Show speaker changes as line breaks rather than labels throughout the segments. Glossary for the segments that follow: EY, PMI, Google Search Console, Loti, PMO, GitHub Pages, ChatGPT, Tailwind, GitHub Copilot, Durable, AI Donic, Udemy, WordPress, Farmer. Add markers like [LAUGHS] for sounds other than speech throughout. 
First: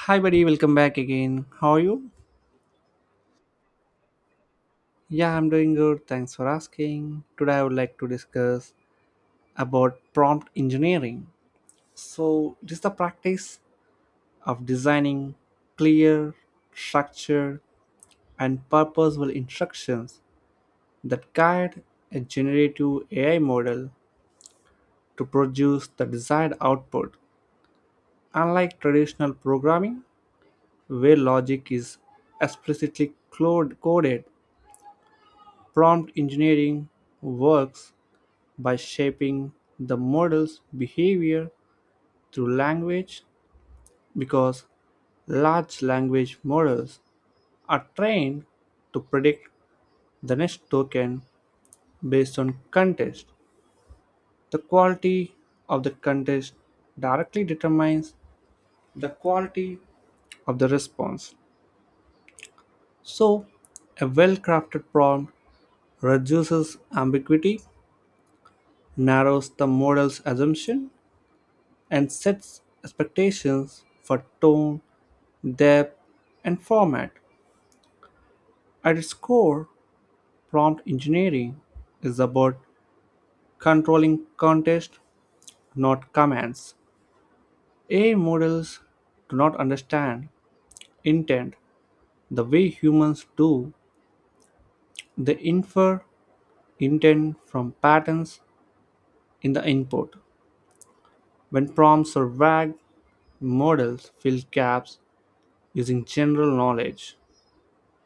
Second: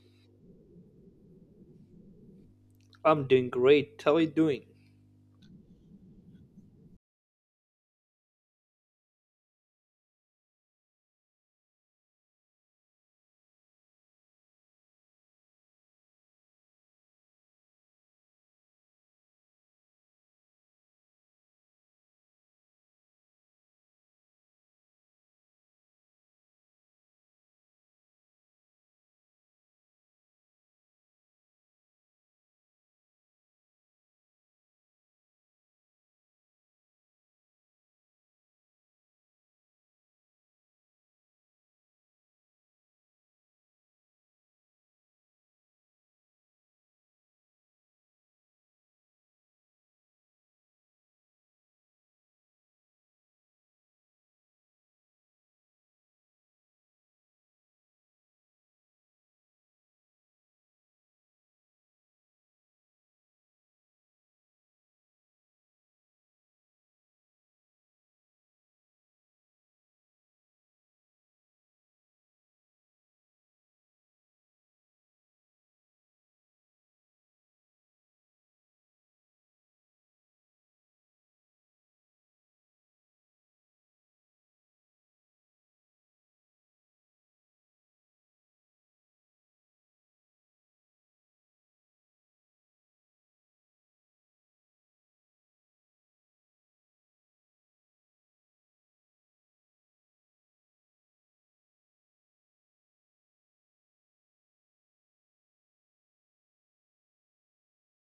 Hi, buddy. Welcome back again. How are you?
I'm doing great. How are you doing?
Yeah, I'm doing good. Thanks for asking. Today, I would like to discuss about prompt engineering. So, it is the practice of designing clear, structured, and purposeful instructions that guide a generative AI model to produce the desired output. Unlike traditional programming, where logic is explicitly coded, prompt engineering works by shaping the model's behavior through language, because large language models are trained to predict the next token based on context. The quality of the context directly determines the quality of the response. So, a well crafted prompt reduces ambiguity, narrows the model's assumption, and sets expectations for tone, depth, and format. At its core, prompt engineering is about controlling context, not commands. AI models do not understand intent the way humans do. They infer intent from patterns in the input. When prompts are vague, models fill gaps using general knowledge,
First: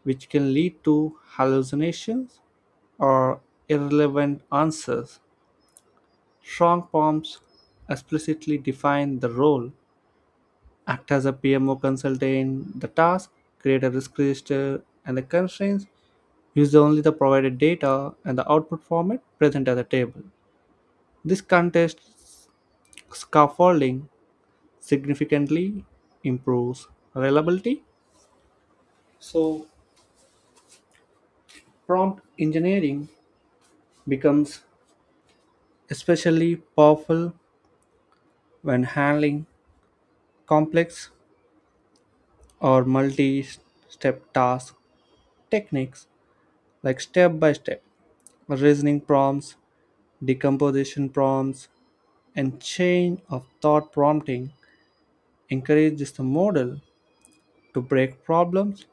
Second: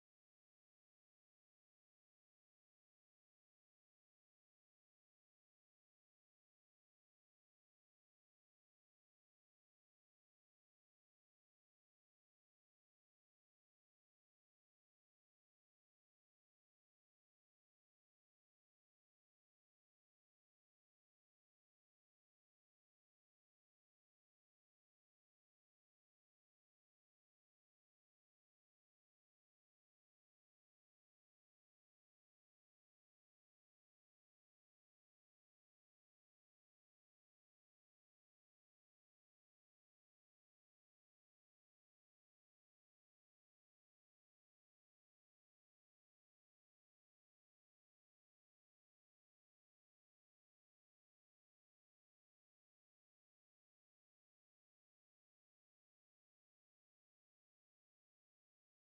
which can lead to hallucinations or irrelevant answers. Strong forms explicitly define the role. Act as a PMO consultant, the task, create a risk register, and the constraints, use only the provided data and the output format present at the table. This context scaffolding significantly improves reliability. So, prompt engineering becomes especially powerful when handling complex or multi step task techniques like step by step reasoning prompts, decomposition prompts, and chain of thought prompting encourages the model to break problems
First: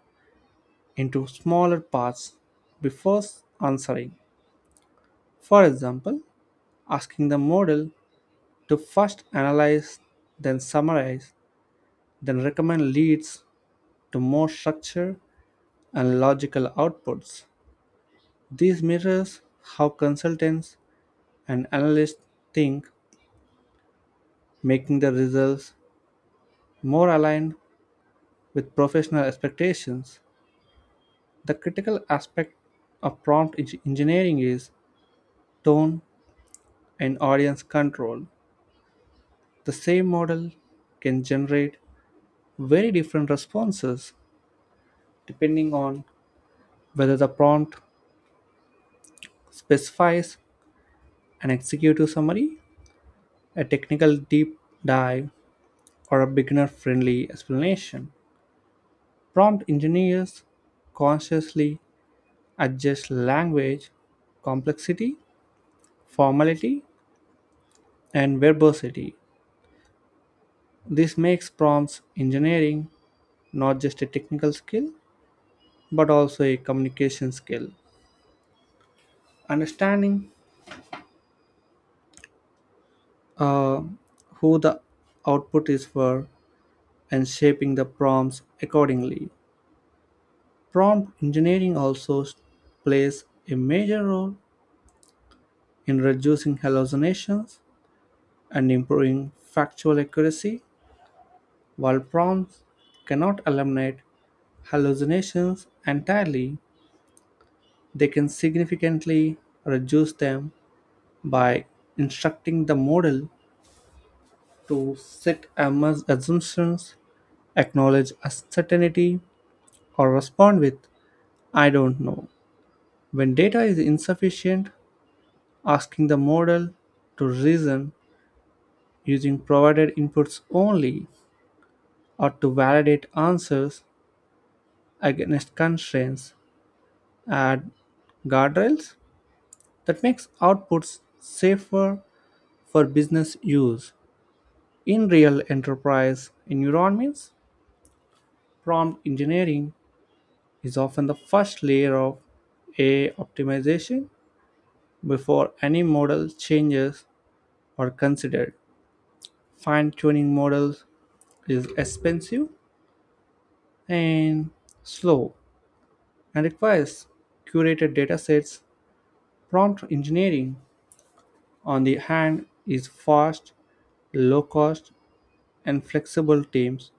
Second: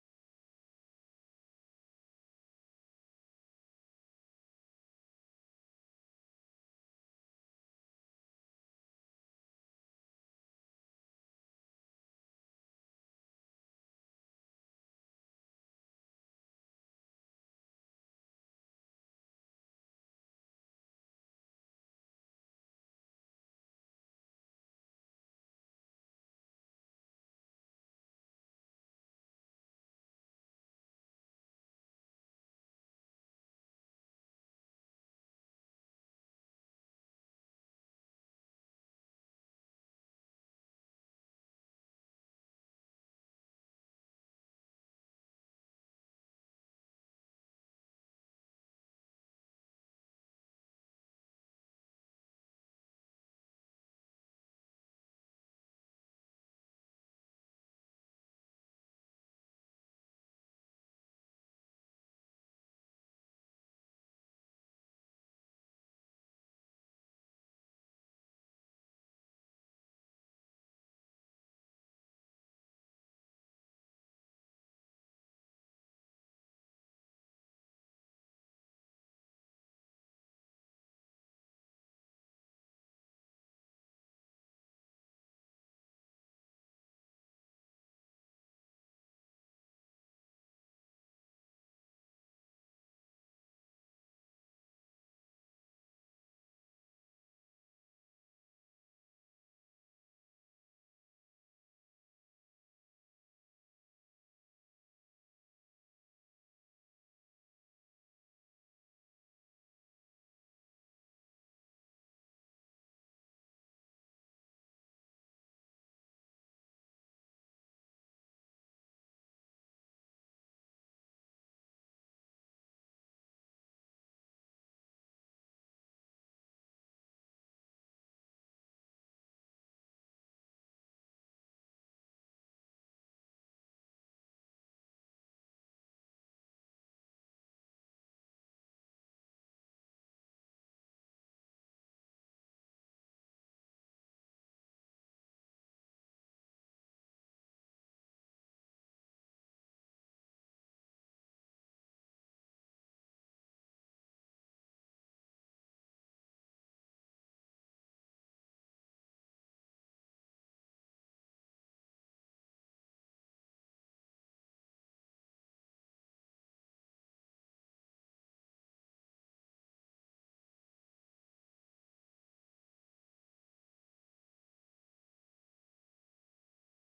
into smaller parts before answering. For example, asking the model to first analyze, then summarize, then recommend leads to more structure and logical outputs. This mirrors how consultants and analysts think, making the results more aligned with professional expectations. The critical aspect of engineering is tone and audience control. The same model can generate very different responses depending on whether the prompt specifies an executive summary, a technical deep dive, or a beginner friendly explanation. Prompt engineers consciously adjust language, complexity, formality, and verbosity. This makes prompts engineering not just a technical skill but also a communication skill. Understanding uh, who the output is for and shaping the prompts accordingly. Prompt engineering also plays a major role in reducing hallucinations and improving factual accuracy, while prompts cannot eliminate hallucinations entirely. They can significantly reduce them by instructing the model to set assumptions, acknowledge uncertainty, or respond with "I don't know." When data is insufficient, asking the model to reason using provided inputs only or to validate answers against constraints add guardrails that makes outputs safer for business use. In real enterprise environments, prompt engineering is often the first layer of AI optimization before any model changes are considered. Fine-tuning models is expensive and slow and requires curated datasets. Prompt engineering, on the hand, is fast, low cost, and flexible. Teams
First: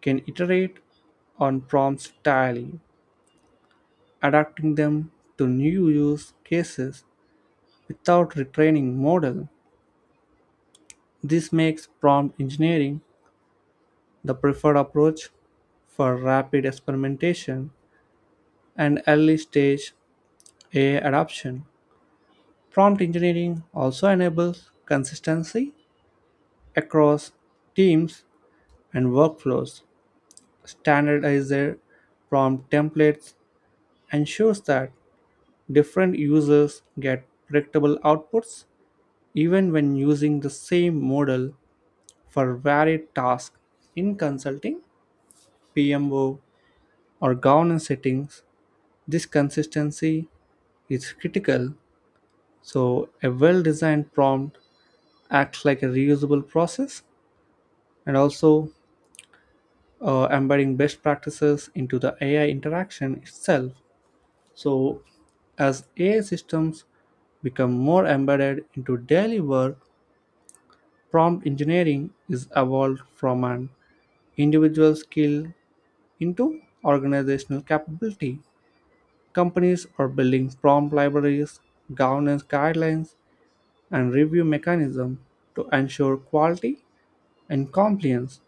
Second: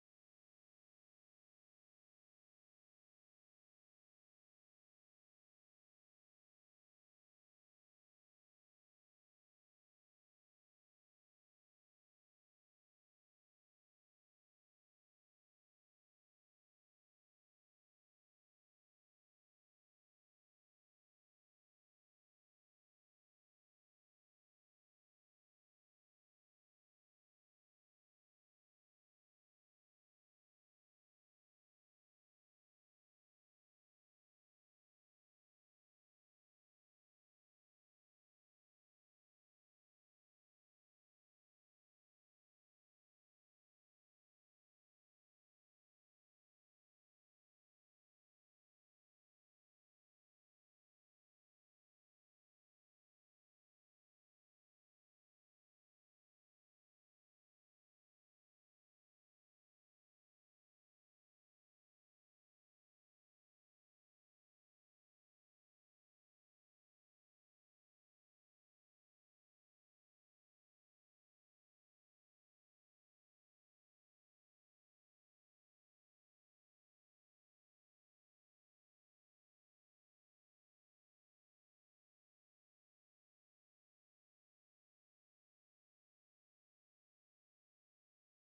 can iterate on prompts daily, adapting them to new use cases without retraining model. This makes prompt engineering the preferred approach for rapid experimentation and early stage AI adoption. Prompt engineering also enables consistency across teams and workflows. Standardized prompt templates ensures that different users get predictable outputs even when using the same model for varied tasks in consulting, PMO, or governance settings. This consistency is critical. So, a well designed prompt acts like a reusable process and also embedding best practices into the AI interaction itself. So, as AI systems become more embedded into daily work, prompt engineering is evolved from an individual skill into organizational capability. Companies are building prompt libraries, governance guidelines, and review mechanisms to ensure quality and compliance.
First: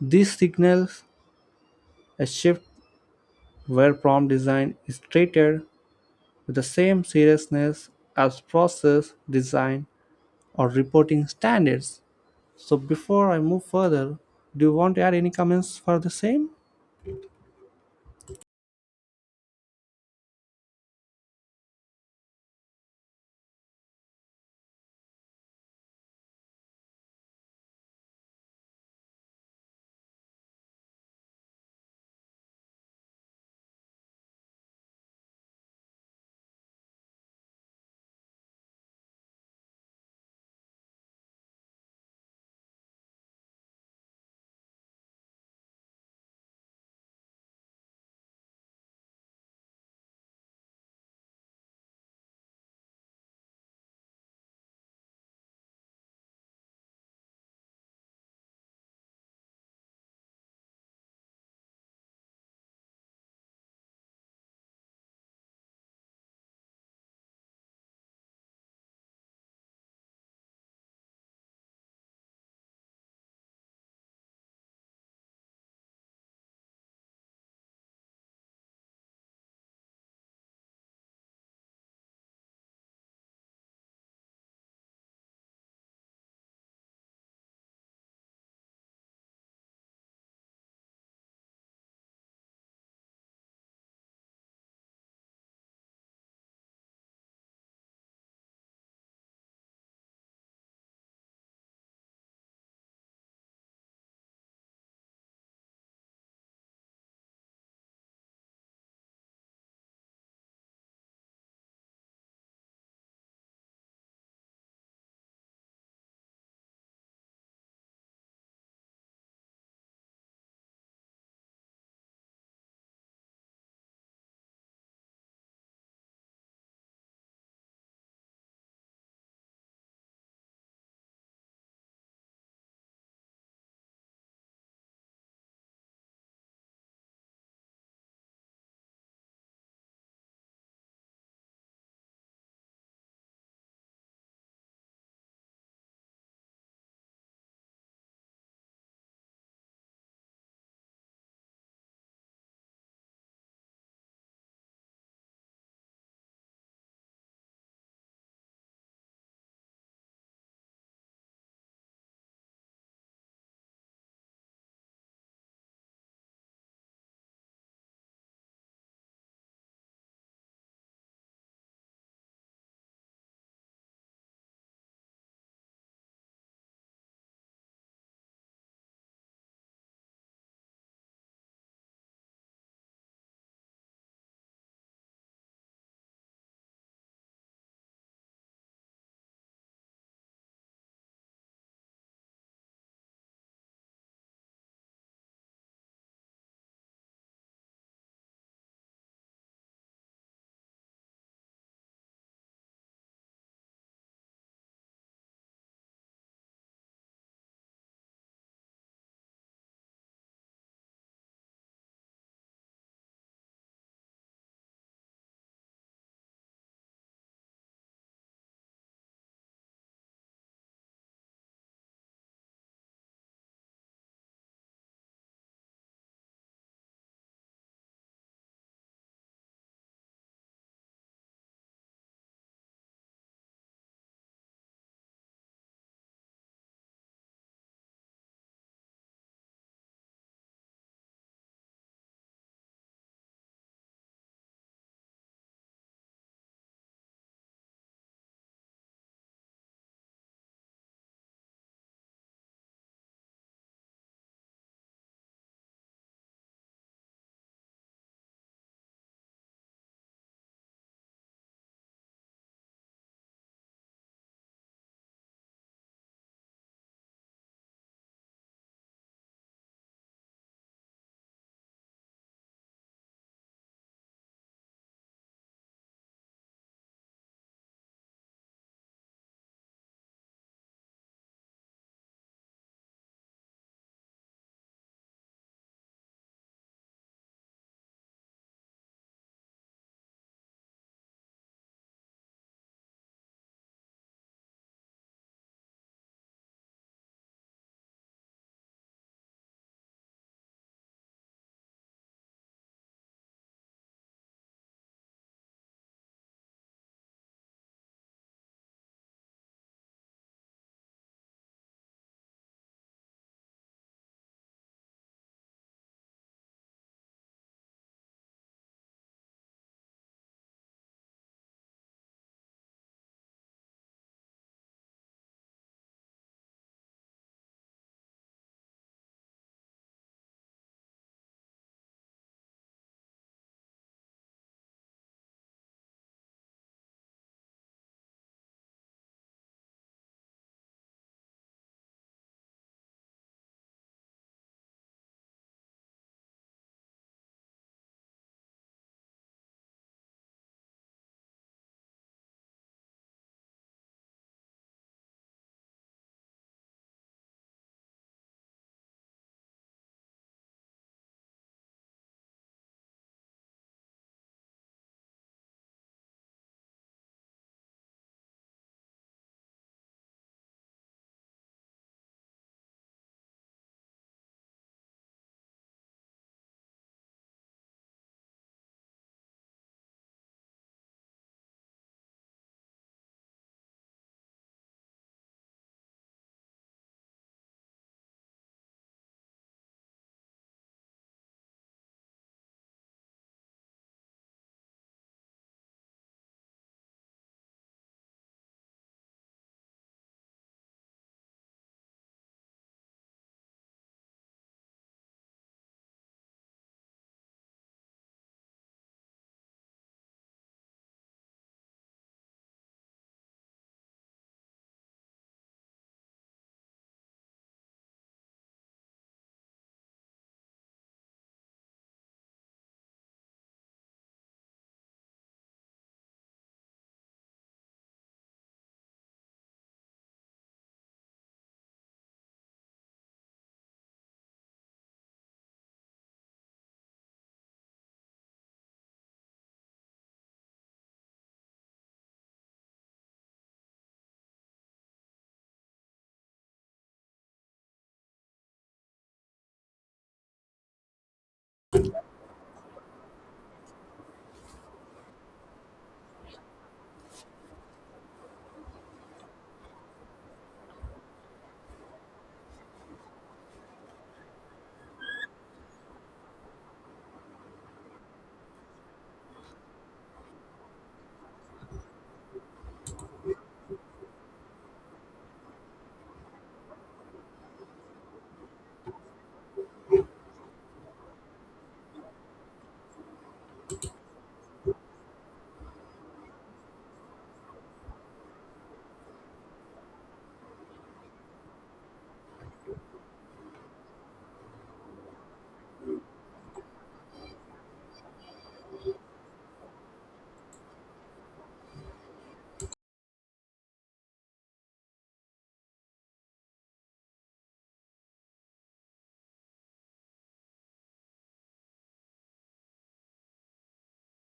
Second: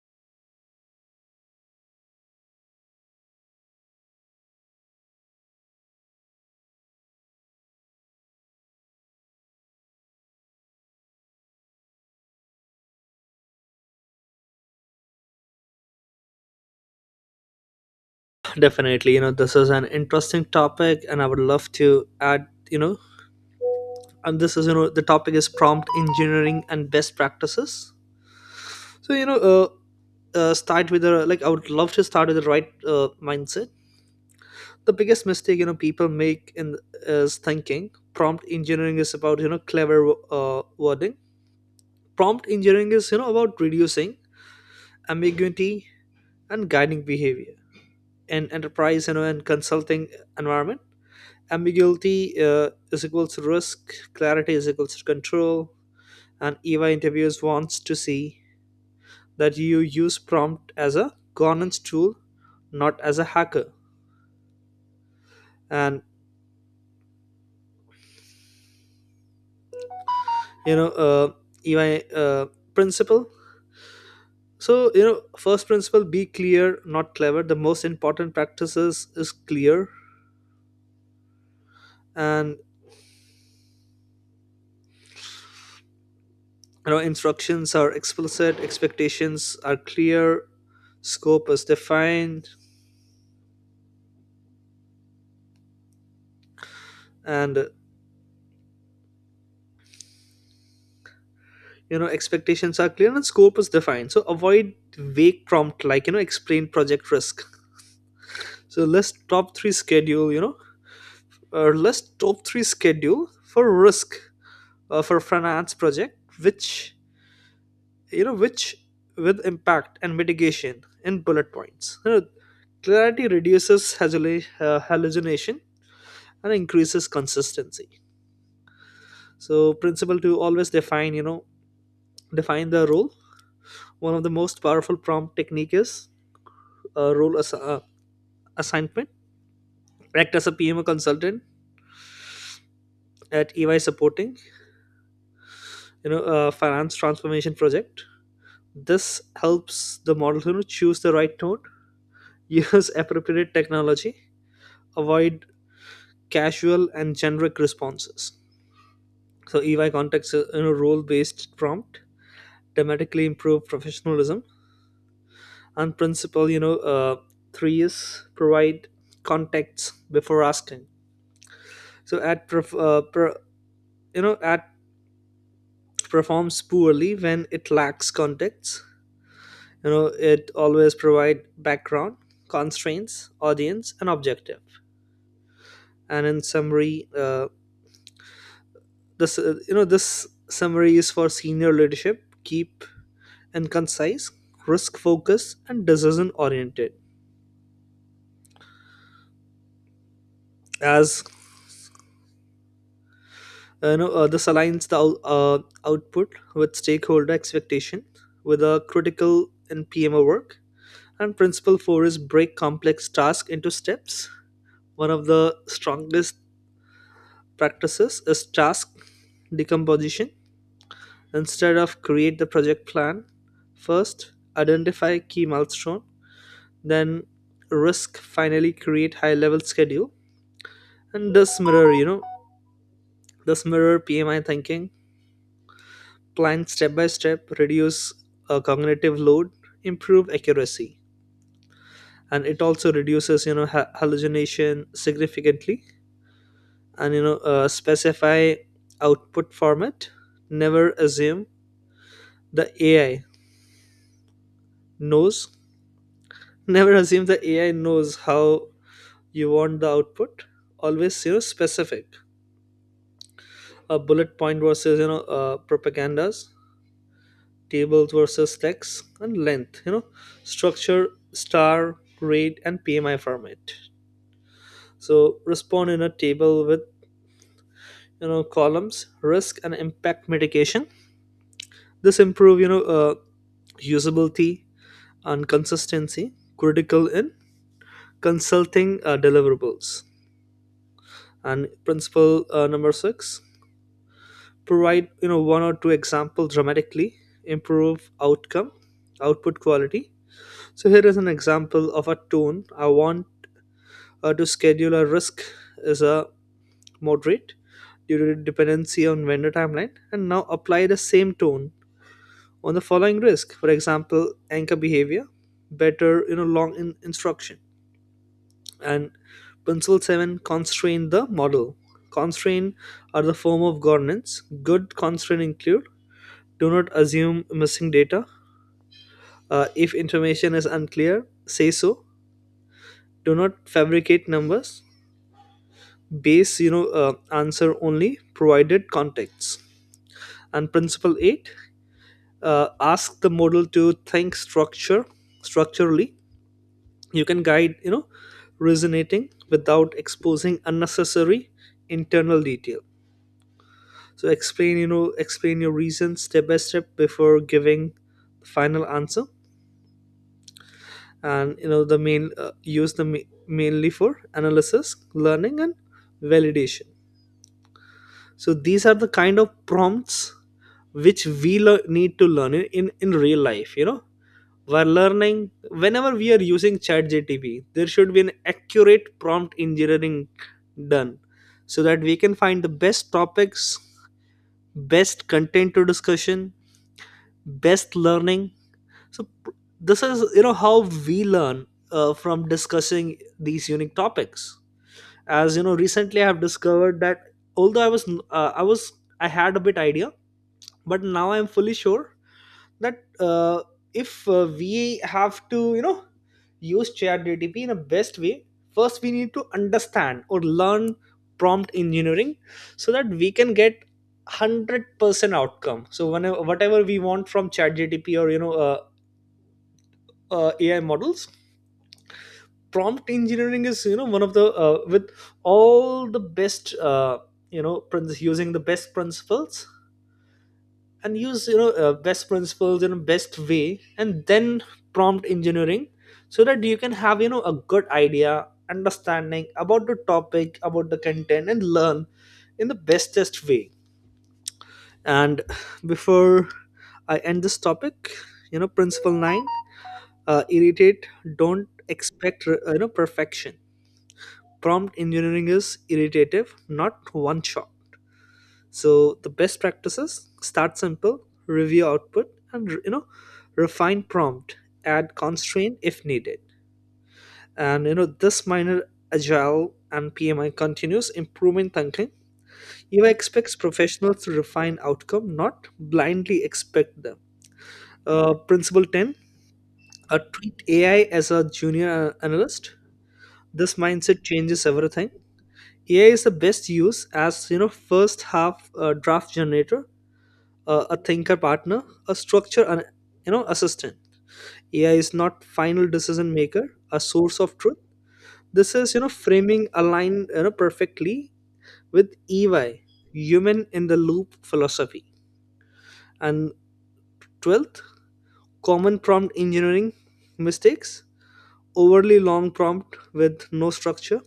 This signals a shift where prompt design is treated with the same seriousness as process design or reporting standards. So, before I move further, do you want to add any comments for the same?
Definitely, this is an interesting topic, and I would love to add, and this is, the topic is prompt engineering and best practices. So, start with the like, I would love to start with the right mindset. The biggest mistake, people make in is thinking prompt engineering is about, clever wording. Prompt engineering is, about reducing ambiguity and guiding behavior in enterprise, and consulting environment. Ambiguity is equals risk, clarity is equals to control, and eva interviews wants to see that you use prompt as a governance tool, not as a hacker. And you know eva uh, Principle. So first principle, be clear not clever. The most important practices is clear, and instructions are explicit, expectations are clear, scope is defined. And you know expectations are clear and scope is defined, so avoid vague prompt like explain project risk. So list top three schedule, or list top three schedule for risk for finance project, which you know which with impact and mitigation in bullet points. Clarity reduces hallucination and increases consistency. So principle to always define, define the role. One of the most powerful prompt technique is uh, role as- assignment. Act as a PMO consultant at EY supporting, a finance transformation project. This helps the model to choose the right node, [LAUGHS] use appropriate technology, avoid casual and generic responses. So EY context, role based prompt dramatically improve professionalism. And principle, three is provide context before asking. So at perf- per, you know at performs poorly when it lacks context. you know it always provide background, constraints, audience and objective. And in summary, this you know this summary is for senior leadership, keep and concise, risk focused and decision oriented. As you know this aligns the output with stakeholder expectation, with a critical in PMO work. And principle 4 is break complex task into steps. One of the strongest practices is task decomposition. Instead of create the project plan, first identify key milestone, then risk, finally create high level schedule. And this mirror, this mirror PMI thinking, plan step by step, reduce cognitive load, improve accuracy. And it also reduces, hallucination significantly. And, specify output format. Never assume the AI knows [LAUGHS] Never assume the AI knows how you want the output. Always specific. A bullet point versus propagandas, tables versus text, and length. Structure, star, grade, and PMI format. So respond in a table with columns, risk and impact mitigation. This improve usability and consistency. Critical in consulting deliverables. And principle number six, provide one or two examples dramatically improve outcome output quality. So here is an example of a tone I want to schedule. A risk is a moderate due to dependency on vendor timeline, and now apply the same tone on the following risk, for example anchor behavior better. Instruction. And principle 7, constrain the model. Constrain are the form of governance. Good constraint include: do not assume missing data. If information is unclear, say so. Do not fabricate numbers. Base, answer only provided context. And principle eight: ask the model to think structure structurally. You can guide, resonating without exposing unnecessary internal detail. So explain, explain your reasons step by step before giving the final answer. And the main, mainly for analysis, learning and validation. So these are the kind of prompts which we need to learn in, in real life. We're learning whenever we are using chat gtp, there should be an accurate prompt engineering done, so that we can find the best topics, best content to discussion, best learning. so pr- this is, how we learn from discussing these unique topics. As you know, recently I have discovered that although I was, I had a bit idea, but now I'm fully sure that uh, if we have to, use chat gtp in a best way, first we need to understand or learn prompt engineering, so that we can get 100% outcome. So whenever, whatever we want from chat gtp or, AI models, prompt engineering is, one of the, with all the best, using the best principles. And use, best principles in a best way, and then prompt engineering, so that you can have, a good idea understanding about the topic, about the content, and learn in the bestest way. And before I end this topic, principle 9, irritate, don't expect, perfection. Prompt engineering is iterative, not one shot. So the best practices: start simple, review output, and, refine prompt, add constraint if needed. And, this minor agile and PMI continuous improvement thinking. EY expects professionals to refine outcome, not blindly expect them. Principle 10: treat AI as a junior analyst. This mindset changes everything. AI is the best use as, first half a draft generator, a thinker partner, a structure, and, assistant. AI is not final decision maker, a source of truth. This is, framing aligned, perfectly with EY, human in the loop philosophy. And 12th, common prompt engineering mistakes, overly long prompt with no structure,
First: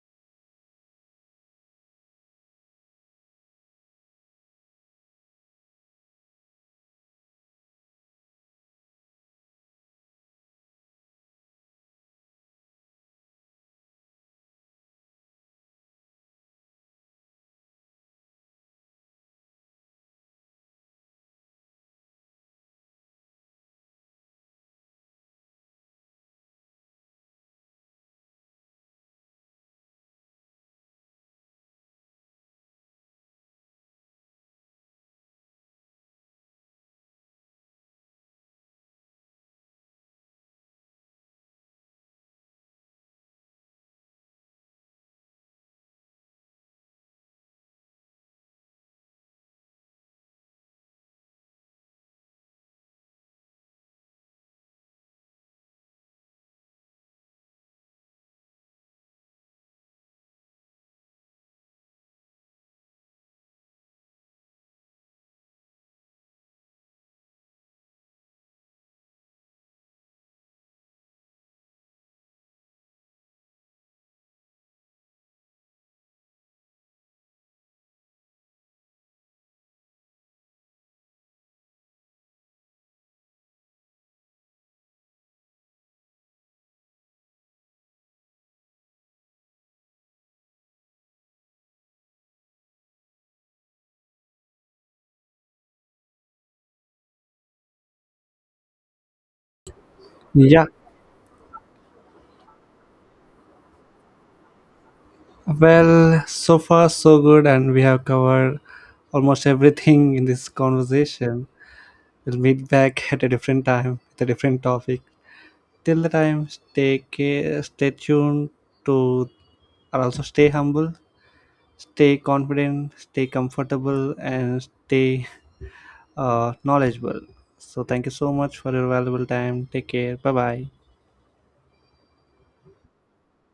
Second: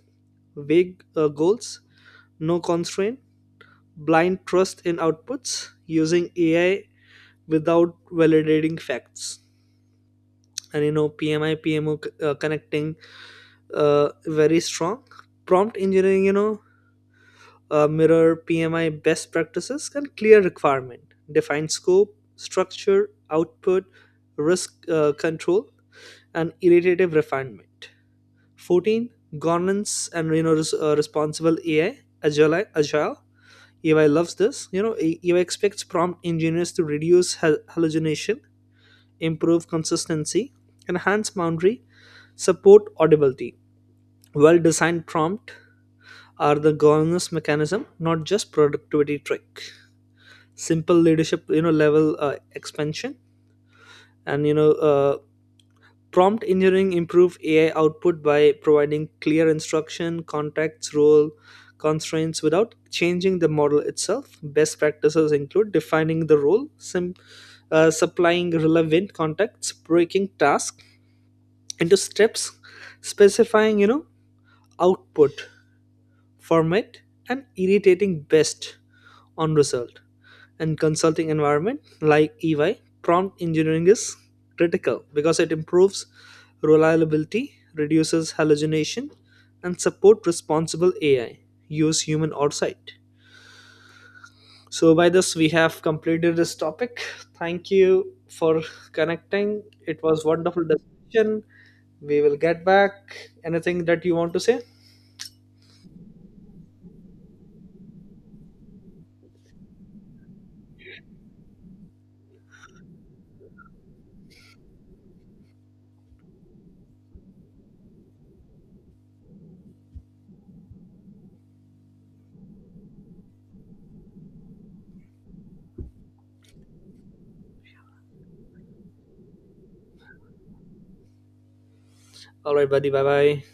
vague goals, no constraint, blind trust in outputs, using AI without validating facts. And, PMI, PMO connecting very strong. Prompt engineering, mirror PMI best practices and clear requirement. Define scope, structure, output, risk control, and iterative refinement. 14. Governance and, responsible AI, agile, agile. EY loves this. EY expects prompt engineers to reduce hallucination, improve consistency, enhance boundary, support audibility. Well designed prompt are the governance mechanism, not just productivity trick. Simple leadership, level expansion, and you know, uh, prompt engineering improve AI output by providing clear instruction, contexts, role constraints without changing the model itself. Best practices include defining the role, supplying relevant contexts, breaking tasks into steps, specifying, output format, and irritating best on result. And consulting environment like EY, prompt engineering is critical because it improves reliability, reduces hallucination, and support responsible AI. Use human oversight. So by this we have completed this topic. Thank you for connecting. It was wonderful
Yeah.
discussion. We will get back. Anything that you want to say?
Well, so far so good, and we have covered almost everything in this conversation. We'll meet back at a different time with a different topic. Till the time, stay care, stay tuned to, and also stay humble, stay confident, stay comfortable, and stay knowledgeable. So, thank you so much for your valuable time. Take care. Bye bye.
All right, buddy. Bye bye.